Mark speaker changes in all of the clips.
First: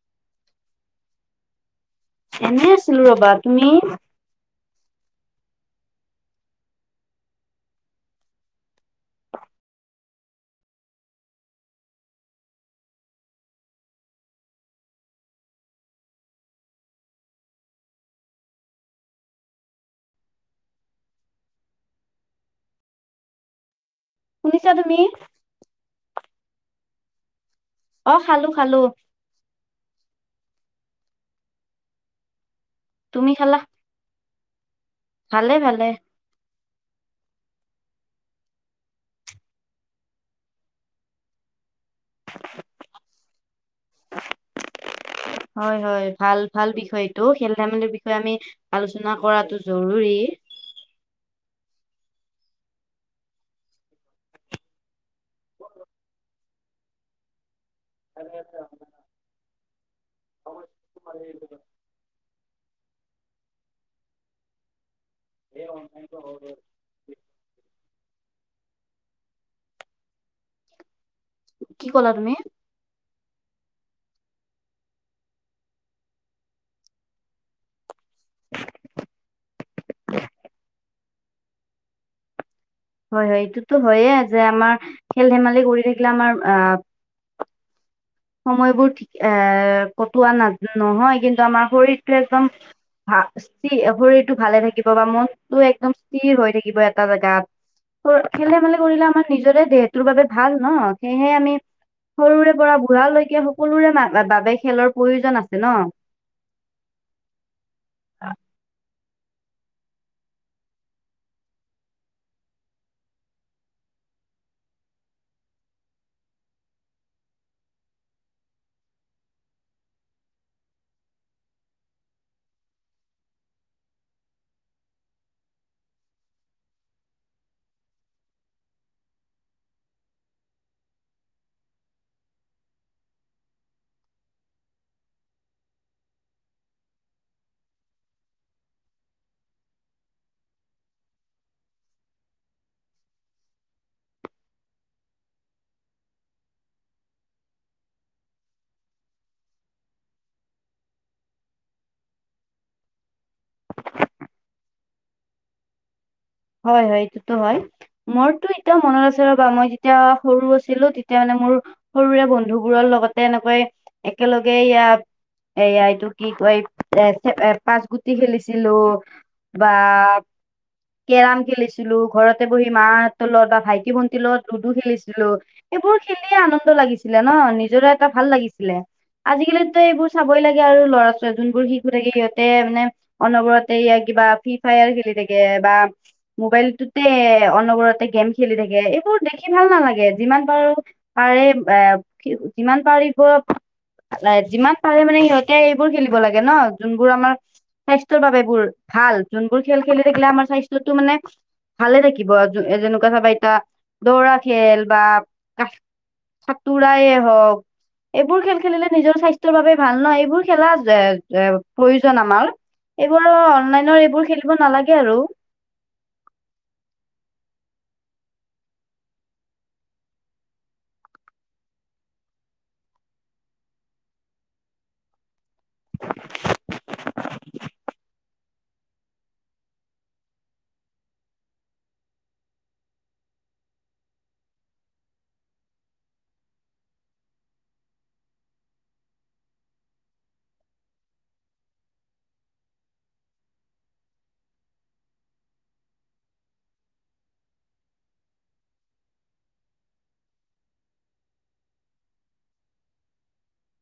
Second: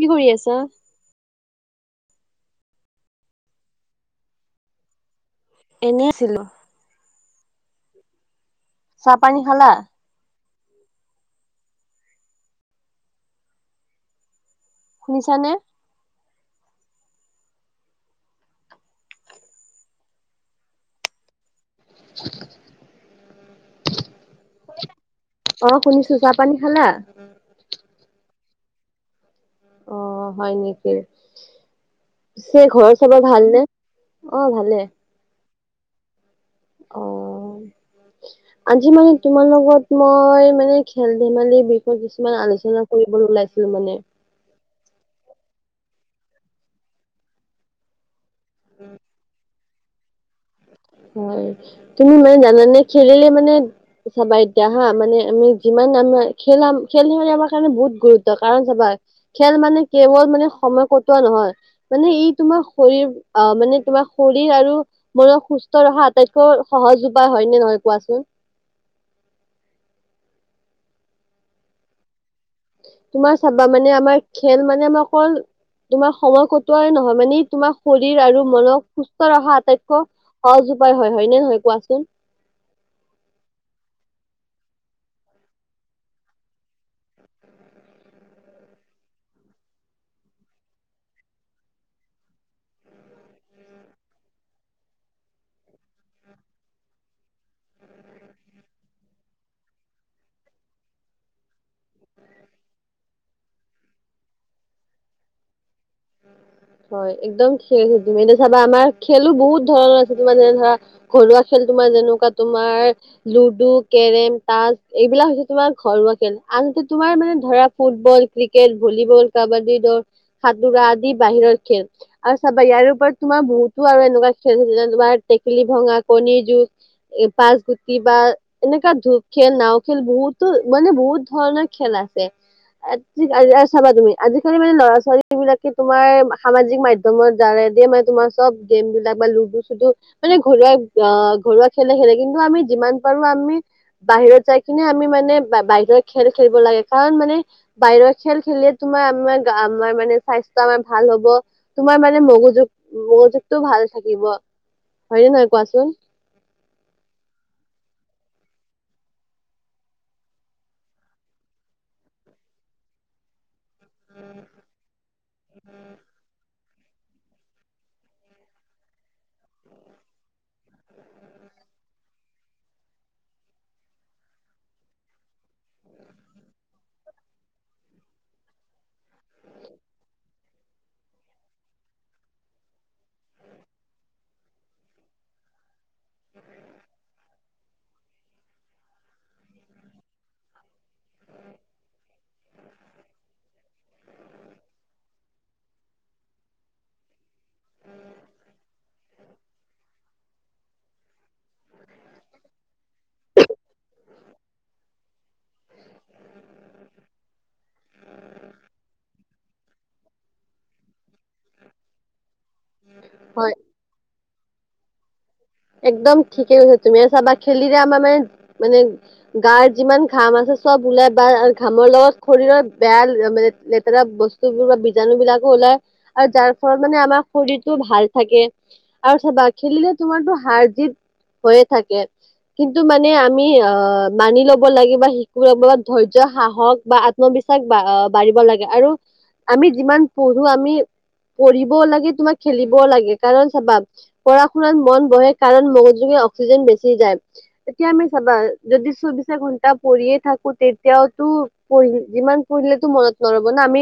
Speaker 1: কি কৰি আছা?
Speaker 2: এনে আছিলোঁ ৰবা। তুমি?
Speaker 1: এনে আছিলোঁ। চাহ-পানী খালা? শুনিছানে? থুচ থুচ
Speaker 2: শুনিছা তুমি?
Speaker 1: অ, শুনিছোঁ। চাহ-পানী খালা?
Speaker 2: অ, খালোঁ খালোঁ।
Speaker 1: অ, হয় নেকি? শেষ হৈ খবৰ
Speaker 2: তুমি খালা
Speaker 1: ভালনে? অ, ভালেই।
Speaker 2: ভালে ভালে।
Speaker 1: অ, আজি মানে তোমাৰ লগত মই, মানে খেল- ধেমালিৰ বিষয়ে কিছুমান আলোচনা কৰিবলৈ ওলাইছোঁ মানে।
Speaker 2: হয়, হয়। ভাল, ভাল বিষয় এইটো। খেল-ধেমালিৰ বিষয়ে আমি আলোচনা কৰাটো জৰুৰী।
Speaker 1: হয়, তুমি মানে জানানে? খেলিলে মানে চাবা এতিয়া হা, মানে আমি যিমান আমাৰ, খেল আমা খেল-ধেমালি আমাৰ কাৰণে বহুত গুৰুত্ব, কাৰণ চাবা খেল মানে কেৱল মানে সময় কটোৱা নহয়। মানে ই তোমাৰ শৰীৰ আ মানে তোমাৰ শৰীৰ আৰু মনক সুস্থ ৰখা আটাইতকৈ সহজ উপায়। হয় নে নহয় কোৱাচোন?
Speaker 2: কি ক'লা তুমি?
Speaker 1: তোমাৰ চাবা, মানে আমাৰ খেল মানে আমাৰ অকল - তোমাৰ সময় কটোৱাই নহয়, মানে তোমাৰ শৰীৰ আৰু মনক সুস্থ ৰখা আটাইতক - সহজ উপায় হয়, হয় নে নহয় কোৱাচোন?
Speaker 2: হয়, হয় এইটোতো হয়য়ে যে আমাৰ খেল-ধেমালি কৰি থাকিলে আমাৰ আ - সময়বোৰ ঠিক এ কটোৱা না নহয় কিন্তু, আমাৰ শৰীৰটো একদম - ভা স্থিৰ শৰীৰটো ভালে থাকিব বা মনটো একদম - স্থিৰ হৈ থাকিব এটা জেগাত, তোৰ খেল- ধেমালি কৰিলে আমাৰ নিজৰে দেহ টোৰ বাবে ভাল ন? সেয়হে আমি সৰুৰে পৰা - বুঢ়ালৈকে সকলোৰে মা এ, বাবে খেলৰ প্ৰয়োজন আছে ন?
Speaker 1: হয়, একদম খেল, তুমি এতিয়া চাবা আমাৰ খেলো বহুত ধৰণৰ আছে, তোমাৰ যেনে ধৰা - ঘৰুৱা খেল তোমাৰ যেনেকুৱা তোমাৰ - লুডু, কেৰেম, তাচ এইবিলাক হৈছে তোমাৰ ঘৰুৱা খেল, আনহাতে তোমাৰ মানে ধৰা ফুটবল - ক্ৰিকেট, ভলীবল, কাবাডী ধৰ - ডবা আদি বাহিৰৰ খেল। আৰু চাবা, ইয়াৰে ওপৰত তোমাৰ বহুতো আৰু এনেকুৱা খেল আছে। যেনে তোমাৰ টেকেলি ভঙা, কণী যুঁজ - এ, পাঁগ গুটি বা - এনেকুৱা ধূপ খেল, নাওঁ খেল বহুতো, মানে বহুত ধৰণৰ খেল আছে। আজি আজি এ চাবা তুমি আজিকালি মানে ল'ৰা ছোৱালী - সেই বিলাকে তোমাৰ সামাজিক মাধ্যমৰ যাৰে দিয়ে মানে তোমাৰ চব গেম বিলাক বা লুডু-চুডু - মানে ঘৰুৱা আ ঘৰুৱা খেলে খেলে। কিন্তু, আমি যিমান পাৰোঁ আমি - বাহিৰত যাই কিনে আমি মানে বা, বাহিৰ খেল খেলিব লাগে, কাৰণ মানে - বাহিৰৰ খেল খেলিলে তোমাৰ আমাৰ, গা আমাৰ মানে - স্বাস্থ্য আমাৰ ভাল হ'ব, তোমাৰ মানে মগজু মগজুটো ভাল থাকিব। হয়নে নহয় কোৱাচোন?
Speaker 2: হয়, হয় সেইটোত হয়। মোৰতো এতিয়াও মনত আছে ৰ'বা, মই তেতিয়া সৰু আছিলোঁ, তেতিয়া মানে মোৰ - সৰুৰে বন্ধুবোৰৰ লগতে এনেকৈ, একেলগে এইয়া, এইয়া এইটো কি কয় - এ পাঁচ গুটি খেলিছিলো বা - কেৰাম খেলিছিলোঁ, ঘৰতে বহি মাহঁতৰ লগত বা ভাইটি-ভন্টিৰ লগত লুডু খেলিছিলোঁ। এইবোৰ খেলিয়ে আনন্দ লাগিছিলে ন? নিজৰে এটা ভাল লাগিছিলে। আজিকালিতো এইবোৰ চাবই লাগে আৰু ল'ৰা ছোৱালী, যোনবোৰ শিশু থাকে, সিহঁতে মানে - অনবৰতে এইয়া কিবা ফ্ৰী ফায়াৰ খেলি থাকে, বা - মোবাইলটোতে অনবৰতে গেম খেলি থাকে, এইবোৰ দেখি ভাল নালাগে। যিমান পাৰোঁ, পাৰে ব এ কি যিমান পাৰিব - এ যিমান পাৰে মানে সিহঁতে এইবোৰ খেলিব লাগে ন? যোনবোৰ আমাৰ - স্বাস্থ্যৰ বাবে বোৰ ভাল, যোনবোৰ খেল খেলি থাকিলে আমাৰ স্বাস্থ্য টো মানে - ভালে থাকিব, য যেনেকুৱা চাবা এতিয়া, দৌৰা খেল বা সা সাতুৰাই হওঁক - এইবোৰ খেল খেলিলে নিজৰ স্বাস্থ্যৰ বাবে ভাল ন? এইবোৰ খেলা জে জে প্ৰয়োজন আমাৰ। এইবোৰ
Speaker 1: হয়
Speaker 2: আকৌ অনলাইনৰ এইবোৰ খেলিব নালাগে আৰু।
Speaker 1: একদম ঠিকে কৈছা তুমি। এই চাবা খেলিলে আমাৰ মানে, মানে - গাৰ যিমান ঘাম আছে চব ওলাই বা ঘামৰ লগত শৰীৰৰ বেয়া লেতেৰা ব স্তুবোৰ বীজাণু বিলাকো ওলাই আৰু যাৰ ফলত মানে আমাৰ শৰীৰটো ভাল থাকে। আৰু চাবা খেলিলে তোমাৰতো হাৰ জিত হৈয়ে থাকে। কিন্তু মানে আমি অ' মানি ল'ব লাগে বা শিকিল'ব লাগে ধৈৰ্য সাহস বা আত আত্মবিশ্বাস বা বাঢ়িব লাগে, আৰু আমি যিমান পঢ়ো আমি পঢ়িবও লাগে। তোমাৰ খেলিবও লাগে, কাৰণ চাবা পঢ়া শুনাত মন বহে। কাৰণ মগজুৰে অক্সিজন বেছি যায়। এতিয়া আমি চাবা, যদি চৌবিশ এ ঘণ্টা পঢ়িয়ে থাকো, তেতিয়াতো পঢ়িল যিমান পঢ়িলেতো মনত নৰব না। আমি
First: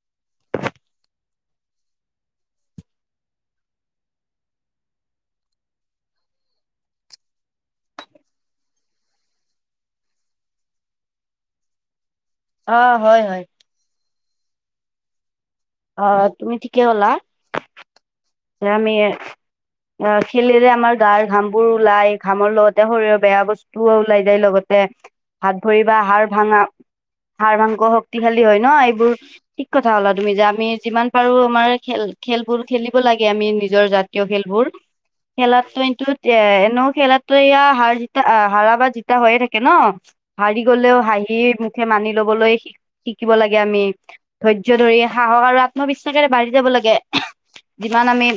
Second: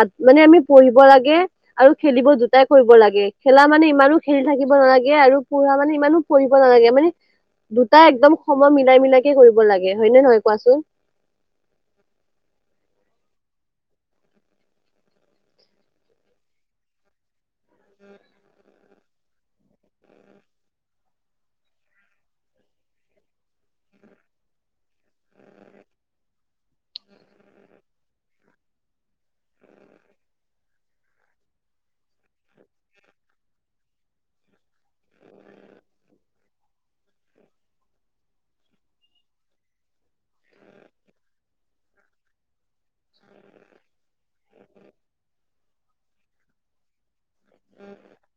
Speaker 1: আত মানে আমি পঢ়িব লাগে। আৰু খেলিব দুটাই কৰিব লাগে। খেলা মানে ইমানো খেলি থাকিব নালাগে, আৰু পঢ়া মানে ইমানো পঢ়িব নালাগে। মানে দুটা একদম সময় মিলাই মিলাই কে কৰিব লাগে হয় নে নহয় কোৱাচোন?
Speaker 2: আ' হয়, হয়। অ' তুমি ঠিকে ক'লা।
Speaker 1: [inaudible]
Speaker 2: [unintelligible] আ' খেলিলে আমাৰ গাৰ ঘামবোৰ ওলাই। ঘামৰ লগতে শৰীৰৰ বেয়া বচ ওলাই যায় লগতে। হাত ভৰি বা হাৰ ভাঙা। হাৰ মাংস শক্তিশালী হয় ন এইবোৰ। ঠিক কথা ক'লা তুমি। যে আমি যিমান পাৰো আমাৰ খেল খেলবোৰ খেলি ব লাগে আমি নিজৰ জাতীয় খেলবোৰ। খেলা টাইমটোত এনেও খেলাতো এয়া হাৰ জিতা, হ়াৰা বা জিতা হয়ে থাকে ন। হাৰি গলেও হাঁহি মুখে মানি লবলৈ শিক শিকিব লাগে আমি, ধৈৰ্য ধৰি সাহস আৰু আত্মবিশ্বাসেৰে বাঢ়ি যাব লাগে। যিমান আমি।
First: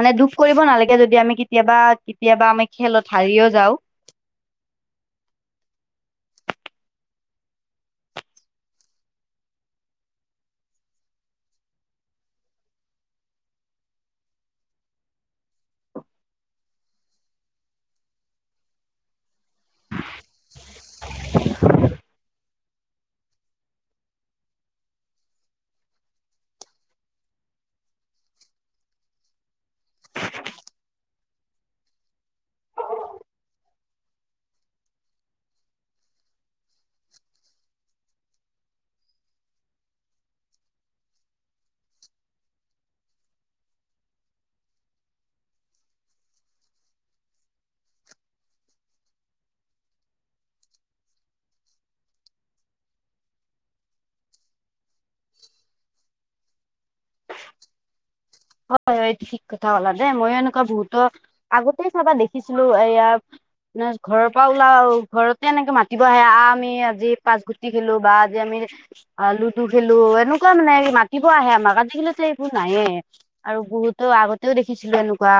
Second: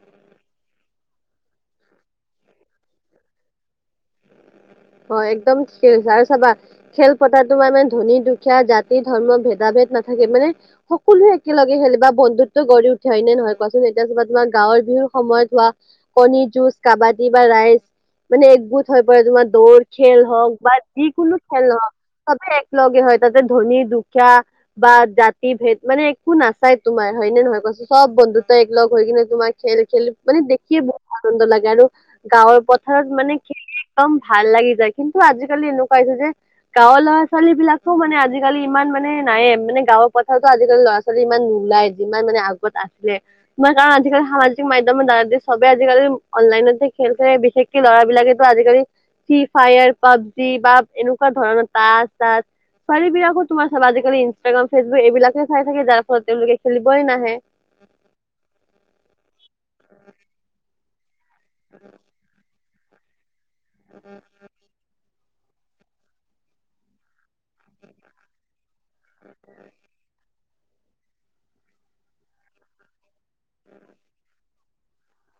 Speaker 2: মানে দুখ কৰিব নালাগে। যদি আমি কেতিয়াবা, কেতিয়াবা আমি খেলত হাৰিও যাওঁ।
Speaker 1: অ' একদম ঠিকেই কৈছা আৰু চাবা। খেল পতাটো তোমাৰ মানে ধনী-দুখীয়া, জাতি-ধৰ্ম ভেদা-ভেদ নাথাকে মানে। সকলোৱে একেলগে খেলে বা বন্ধুত্ব গঢ়ি উঠে হয় নে নহয় কোৱাচোন। এতিয়া চাবা তোমাৰ গাঁৱৰ বিহুৰ সময়ত হোৱা। কণী যুঁজ, কাবাদী বা ৰাইচ মানে একগোট হৈ পৰে তোমাৰ। দৌৰ খেল হওঁক বা যিকোনো খেল নহওঁক। চবেই এক লগে হয় তাতে ধনী-দুখীয়া। বা জাতি-ভেদ মানে একো নাচাই তোমাৰ হয়নে নহয় কোৱাচোন। চব বন্ধুত্ব একলগ হৈ কিনে তোমাৰ খেল-খেলি মানে দেখিয়ে বহুত আনন্দ লাগে। আৰু গাঁৱৰ পথাৰত মানে একদম ভাল লাগি যায়। কিন্তু আজিকালি এনেকুৱা হৈছে যে গাঁৱৰ ল'ৰা-ছোৱালী বিলাকো মানে আজিকালি ইমান মানে নাইয়ে। মানে গাঁৱৰ পথাৰতো আজিকালি ল'ৰা ছোৱালী ইমান নোলায়, যিমান মানে আগত আছিলে। তোমাৰ কাৰণ আজিকালি সামাজিক মাধ্যমৰ দ্বাৰা যে চবেই আজিকালি অনলাইনতে খেল খেলে, বিশেষ কে ল'ৰা বিলাকেটো আজিকালি ফ্ৰী ফায়াৰ, পাবজি বা এনেকুৱা ধৰণৰ তাচ-চাচ। ছোৱালী বিলাকো তোমাৰ চাবা আজিকালি ইনষ্টাগ্ৰাম, ফেচবুক এইবিলাকহে চাই থাকে। যাৰ ফলত তেওঁলোকে খেলিবই নাহে।
Speaker 2: অ' এইটো ঠিক কথা ক'লা দেই। ময়ো এনেকুৱা বহুতৰ আগতেই চাবা দেখিছিলো, এয়া না ঘৰৰ পৰা উলাও, ঘৰত তেনেকে মাতিব আহে। আহ' আমি আজি পাচ গুটি খেলো, বা আজি আমি অ' লুডু খেলো, এনেকুৱা মানে মাতিব আহে আমাক। আজি কালিটো এইবোৰ নাইয়ে। আৰু বহুতো আগতেও দেখিছিলো এনেকুৱা,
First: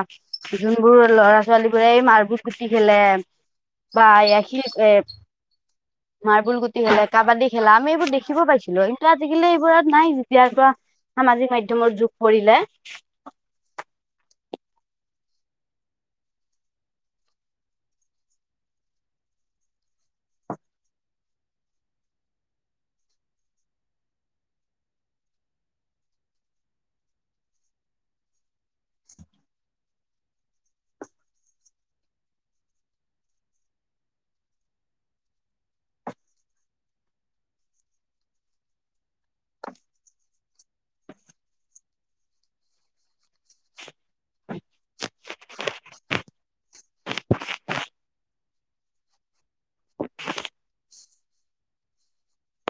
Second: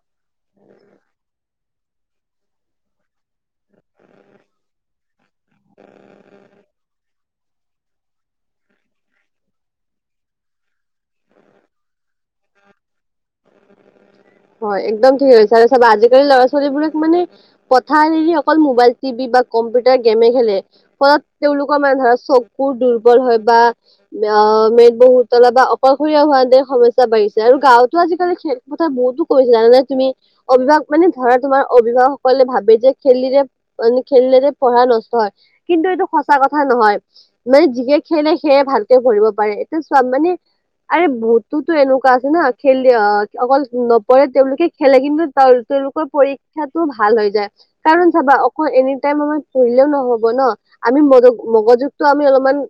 Speaker 2: যোনবোৰ ল'ৰা ছোৱালীবোৰে মাৰ্বল গুটি খেলে, বা এইয়া শিল এ
Speaker 1: [unintelligible]
Speaker 2: মাৰ্বল গুটি খেলে, কাবাডী খেলা আমি এইবোৰ দেখিব পাইছিলো, কিন্তু আজিকালি এইবোৰ নাই যেতিয়াৰ পৰা সামাজিক মাধ্যমৰ যুগ পৰিলে।
Speaker 1: হয়, একদম ঠিকেই কৈছা, আৰু চাবা আজিকালি ল'ৰা ছোৱালীবোৰক মানে। পথাৰ এৰি অকল মোবাইল টিভি বা কম্পিউটাৰ গেমে খেলে ফলত তেওঁলোকৰ মানে ধৰা চকুৰ দুৰ্বল হয় বা ' মেদ বহুতলা বা অকলসৰীয়া হোৱাতে সমস্যা বাঢ়িছে আৰু গাঁৱত তো আজিকালি খেল্প কথা বহুত কৈছিল জানানে তুমি? অভিভক মানে ধৰা তোমাৰ অভিভাৱকসকলে ভাবে যে খেলিলে মানে খেলিলে যে পঢ়া নষ্ট হয় কিন্তু এইটো সঁচা কথা নহয়। মানে যিহে খেলে সেয়ে ভালকে কৰিব পাৰে এইটো চোৱা মানে আৰে বহুততোটো এনেকুৱা আছে না [unintelligible] ' অকল নপঢ়ে তেওঁলোকে খেলে কিন্তু তেওঁলোকৰ পৰীক্ষাতটো ভাল হৈ যায়। কাৰণ চাবা অক এনি টাইম আমাৰ পঢ়িলেও নহব ন? আমি মগ- মগজুগটো আমি অলপমান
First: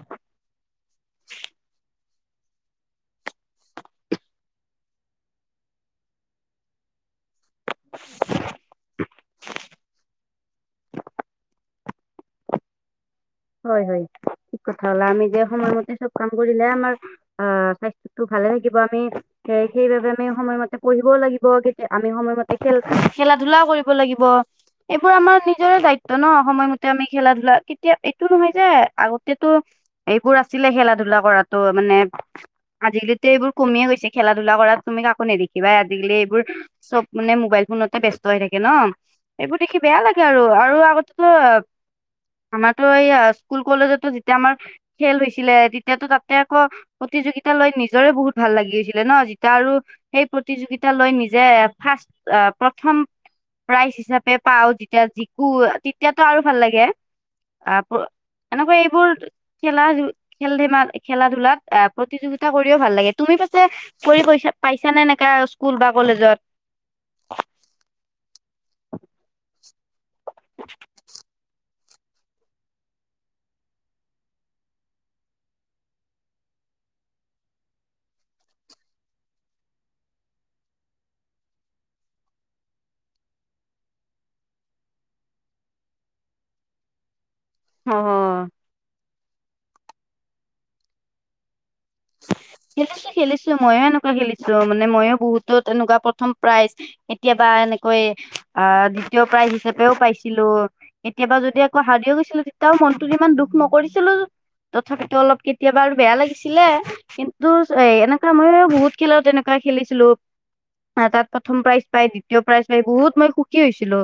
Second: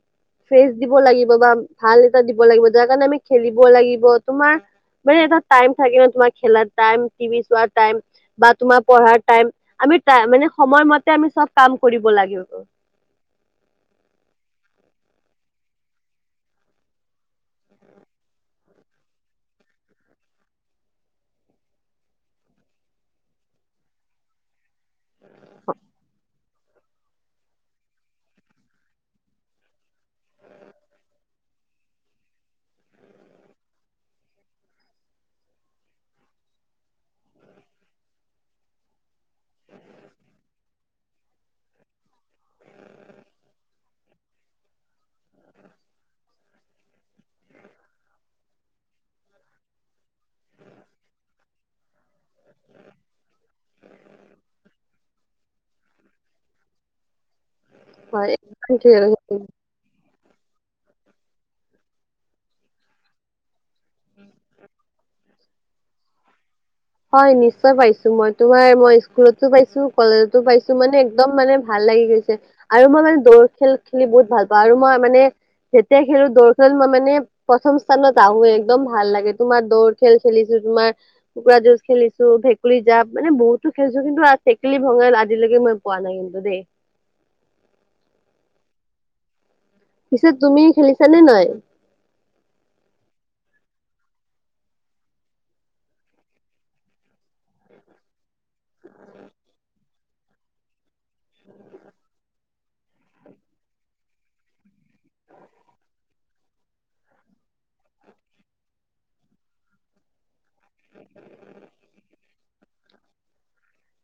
Speaker 1: ফ্ৰেচ দিব লাগিব বা ভাল এটা দিব লাগিব যাৰ কাৰণে আমি খেলিব লাগিব তোমাৰ মানে এটা টাইম থাকে ন' তোমাৰ খেলাৰ টাইম টিভি চোৱাৰ টাইম বা তোমাৰ পঢ়াৰ টাইম আমি টাই মানে সময়মতে আমি চব কাম কৰিব লাগিব।
Speaker 2: হয়, হয়। ঠিক কথা কলা আমি যে সময়মতে চব কাম কৰিলে আমাৰ অ' [unintelligible] [unintelligible] সেইবাবে আমি সময়মতে পঢ়িবও লাগিব কেতিয়া আমি সময়মতে খেল খেলা ধূলা [unintelligible] এইবোৰ আমাৰ নিজৰে দায়িত্ব ন' সময়মতে আমি খেলা ধূলা কেতিয়া সেইটো নহয় যে আগতেতো এইবোৰ আছিলে খেলা ধূলা কৰাটো মানে আজিকালিতো এইবোৰ কমি গৈছে খেলা ধূলা কৰাত তুমি কাকো নেদেখিবাই আজিকালি এইবোৰ চব মানে মোবাই ফোনতে ব্যস্ত হৈ থাকে ন' সেইবোৰ দেখি বেয়া লাগে আৰু, আৰু আগতেতো ত এই স্কুল কলেজতো যেতিয়া আমাৰ খেল হৈছিলে তেতিয়াতো তাতে আকৌ প্ৰতিযোগিতা লৈ নিজৰে বহুত ভাল লাগি গৈছিল ন' যেতিয়া আৰু সেই প্ৰতিযোগিতা লৈ নিজে ফাৰ্ষ্ট অ' প্ৰথম প্ৰাইজ হিচাপে পাও যেতিয়া জিকো তেতিয়াতো আৰু ভাল লাগে। আপ
Speaker 1: হয়
Speaker 2: এনেকুৱা
Speaker 1: এইটো ঠিক
Speaker 2: এইবোৰ
Speaker 1: আছে।
Speaker 2: খেলা খেল ধেমাল খেলা ধূলাত আহ প্ৰতিযোগিতা কৰিও ভাল লাগে তুমি [unintelligible] [unintelligible] পাইছা নে এনেকা স্কুল বা কলেজত?
Speaker 1: হয় নিশ্চয় পাইছো, মই তোমাৰ মই স্কুলতো পাইছো কলেজতো পাইছো মানে একদম মানে ভাল লাগি গৈছে আৰু মই মানে দৌৰ খেল খেলি বহুত ভাল পাওঁ আৰু মই মানে যেতিয়া খেলো দৰ খেল মই মানে প্ৰথম স্থানত আহোৱে একদম ভাল লাগে তোমাৰ দৌৰ খেল খেলিছো তোমাৰ কোকোৰা যুঁজ খেলিছো ভেকুলী জাপ মানে বহুতো খেলছো কিন্তু টেকেলী ভঙাত আজিলৈকে মই পোৱা নাই কিন্তু দেই।
Speaker 2: [unintelligible]
Speaker 1: পিছে তুমি খেলিছা নে নাই?
Speaker 2: খেলিছো খেলিছো ময়ো এনেকুৱা খেলিছো মানে মইো বহুতো তেনেকুৱা প্ৰথম প্ৰাইজ কেতিয়াবা এনেকৈ আহ দ্বিতীয় প্ৰাইজ হিচাপে তেওঁ পাইছিলো কেতিয়াবা যদি আকৌ হাৰিও গৈছিলো তেতিয়াও মনটোত ইমান দুখ নকৰিছিলো। তথাপিতো অলপ কেতিয়াবা আৰু বেয়া লাগিছিলে। কিন্তু এ এনেকুৱা মইও বহুত খেলত এনেকুৱা খেলিছিলো। তাত প্ৰথম প্ৰাইজ পাই দ্বিতীয় প্ৰাইজ পাই বহুত মই সুখী হৈছিলো।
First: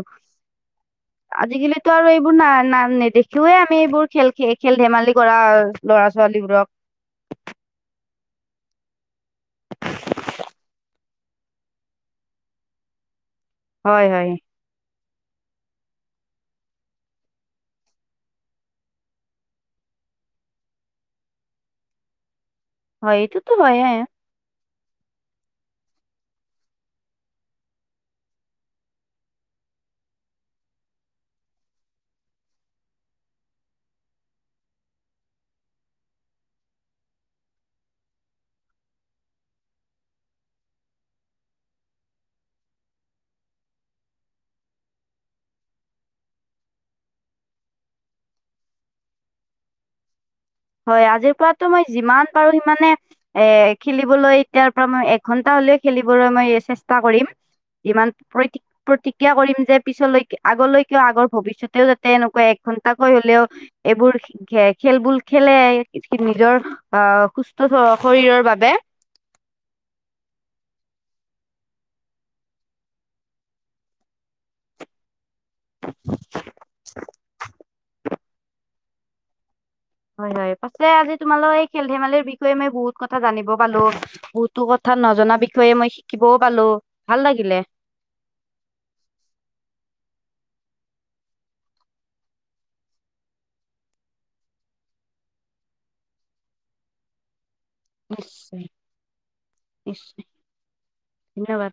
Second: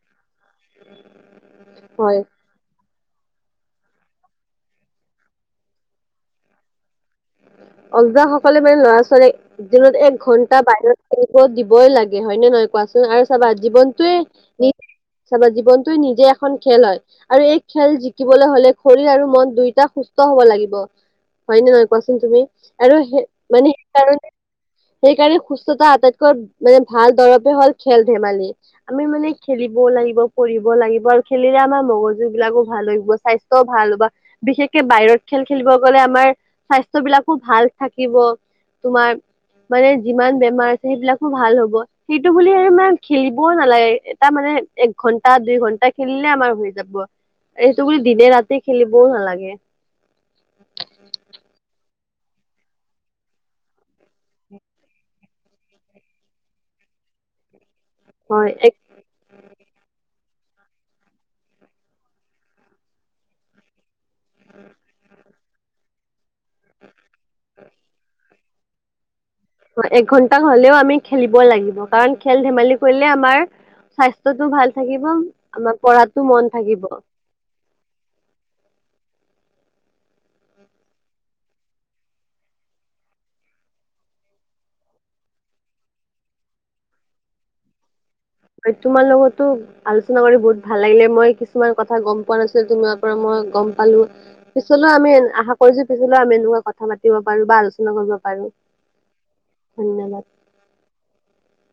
Speaker 2: আজিকালি তো আৰু
Speaker 1: হয়
Speaker 2: এইবোৰ ন- নাম নেদেখি। [unintelligible] আমি এইবোৰ খেল খ- খেল ধেমালি কৰা ল'ৰা ছোৱালীবোৰক
Speaker 1: বোজাসকলে মানে ল'ৰা ছোৱালী দিনত এক ঘন্টা বাহিৰত খেলিব দিবই লাগে হয়নে নহয় কোৱাচোন আৰু চাবা
Speaker 2: হয়
Speaker 1: জীৱনটোৱে
Speaker 2: হয়
Speaker 1: নি ছাবা জীৱনয়ে নিজে এখন খেলাৰ আৰু এই খেল জিকিবলৈ হলে শৰীৰ আৰু মন দুয়োটা সুস্থ হব লাগিব হয় নে নহয় কোৱাচোন তুমি আৰু
Speaker 2: হয়
Speaker 1: সে
Speaker 2: এইটোতো
Speaker 1: মানে
Speaker 2: হয়ে
Speaker 1: সেইকাৰণে সেইকাৰণে সুস্থতা আটাইতকৈ মানে ভাল দৰৱে হ'ল খেল ধেমালি আমি মানে খেলিবও লাগিব কৰিব লাগিব আৰু খেলিলে আমাৰ মগজু বিলাকো ভাল লাগিব স্বাস্থ্য ত ভাল বা বিশেষকে বাহিৰত খেল খেলিব গ'লে আমাৰ স্বাস্থ্য বিলাক খু ভাল থাকিব তোমাৰ মানে যিমান বেমাৰ আছে সেইবিলাকো ভাল হ'ব সেইটো বুলি আৰু মানে খেলিবও নালাগে এটা মানে এক ঘন্টা দুই ঘণ্টা খেলিলে আমাৰ হৈ যাব এইটো বুলি দিনে ৰাতি খেলিবও নালাগে
Speaker 2: হয় আজিৰ পৰাতো মই যিমান পাৰো সিমানে এ খেলিবলৈ এতিয়াৰ পৰা মই এঘন্টা হলেও খেলিবলৈ মই চেষ্টা কৰিম ইমান
Speaker 1: হয়
Speaker 2: প্ৰতি
Speaker 1: এক
Speaker 2: প্ৰতিক্ৰিয়া কৰিম যে পিছলৈ আগলৈকে আগৰ ভৱিষ্যতেও যাতে এনেকুৱা এক ঘন্টাকৈ হলেও এইবোৰ খে খেলবুল খেলে নিজৰ অ সুস্থ শৰীৰৰ বাবে
Speaker 1: একঘন্টা হলেও আমি খেলিব লাগিব কাৰণ খেল ধেমালি কৰিলে আমাৰ স্বাস্থ্যতো ভাল থাকিব আমাৰ পঢ়াতো মন থাকিব
Speaker 2: হয় হয় পাচে আজি তোমালোৰ এই খেল ধেমালিৰ বিষয়ে মই বহুত কথা জানিব পালো বহুতো কথা নজনা বিষয়ে মই শিকিবও পালো ভাল লাগিলে
Speaker 1: এই তোমাৰ লগৰতো আলোচনা কৰি বহুত ভাল লাগিলে মই কিছুমান কথা গম পোৱা নাছিলো তোমাৰ পৰা মই গম পালো পিছলৈও আমি আশ কৰিছো পিছলৈও আমি এনেকুৱা কথা পাতি পাৰো বা আলোচনা চনা কৰিব পাৰো
Speaker 2: নিশ্চয় নিশ্চয়
Speaker 1: ধন্যবাদ
Speaker 2: ধন্যবাদ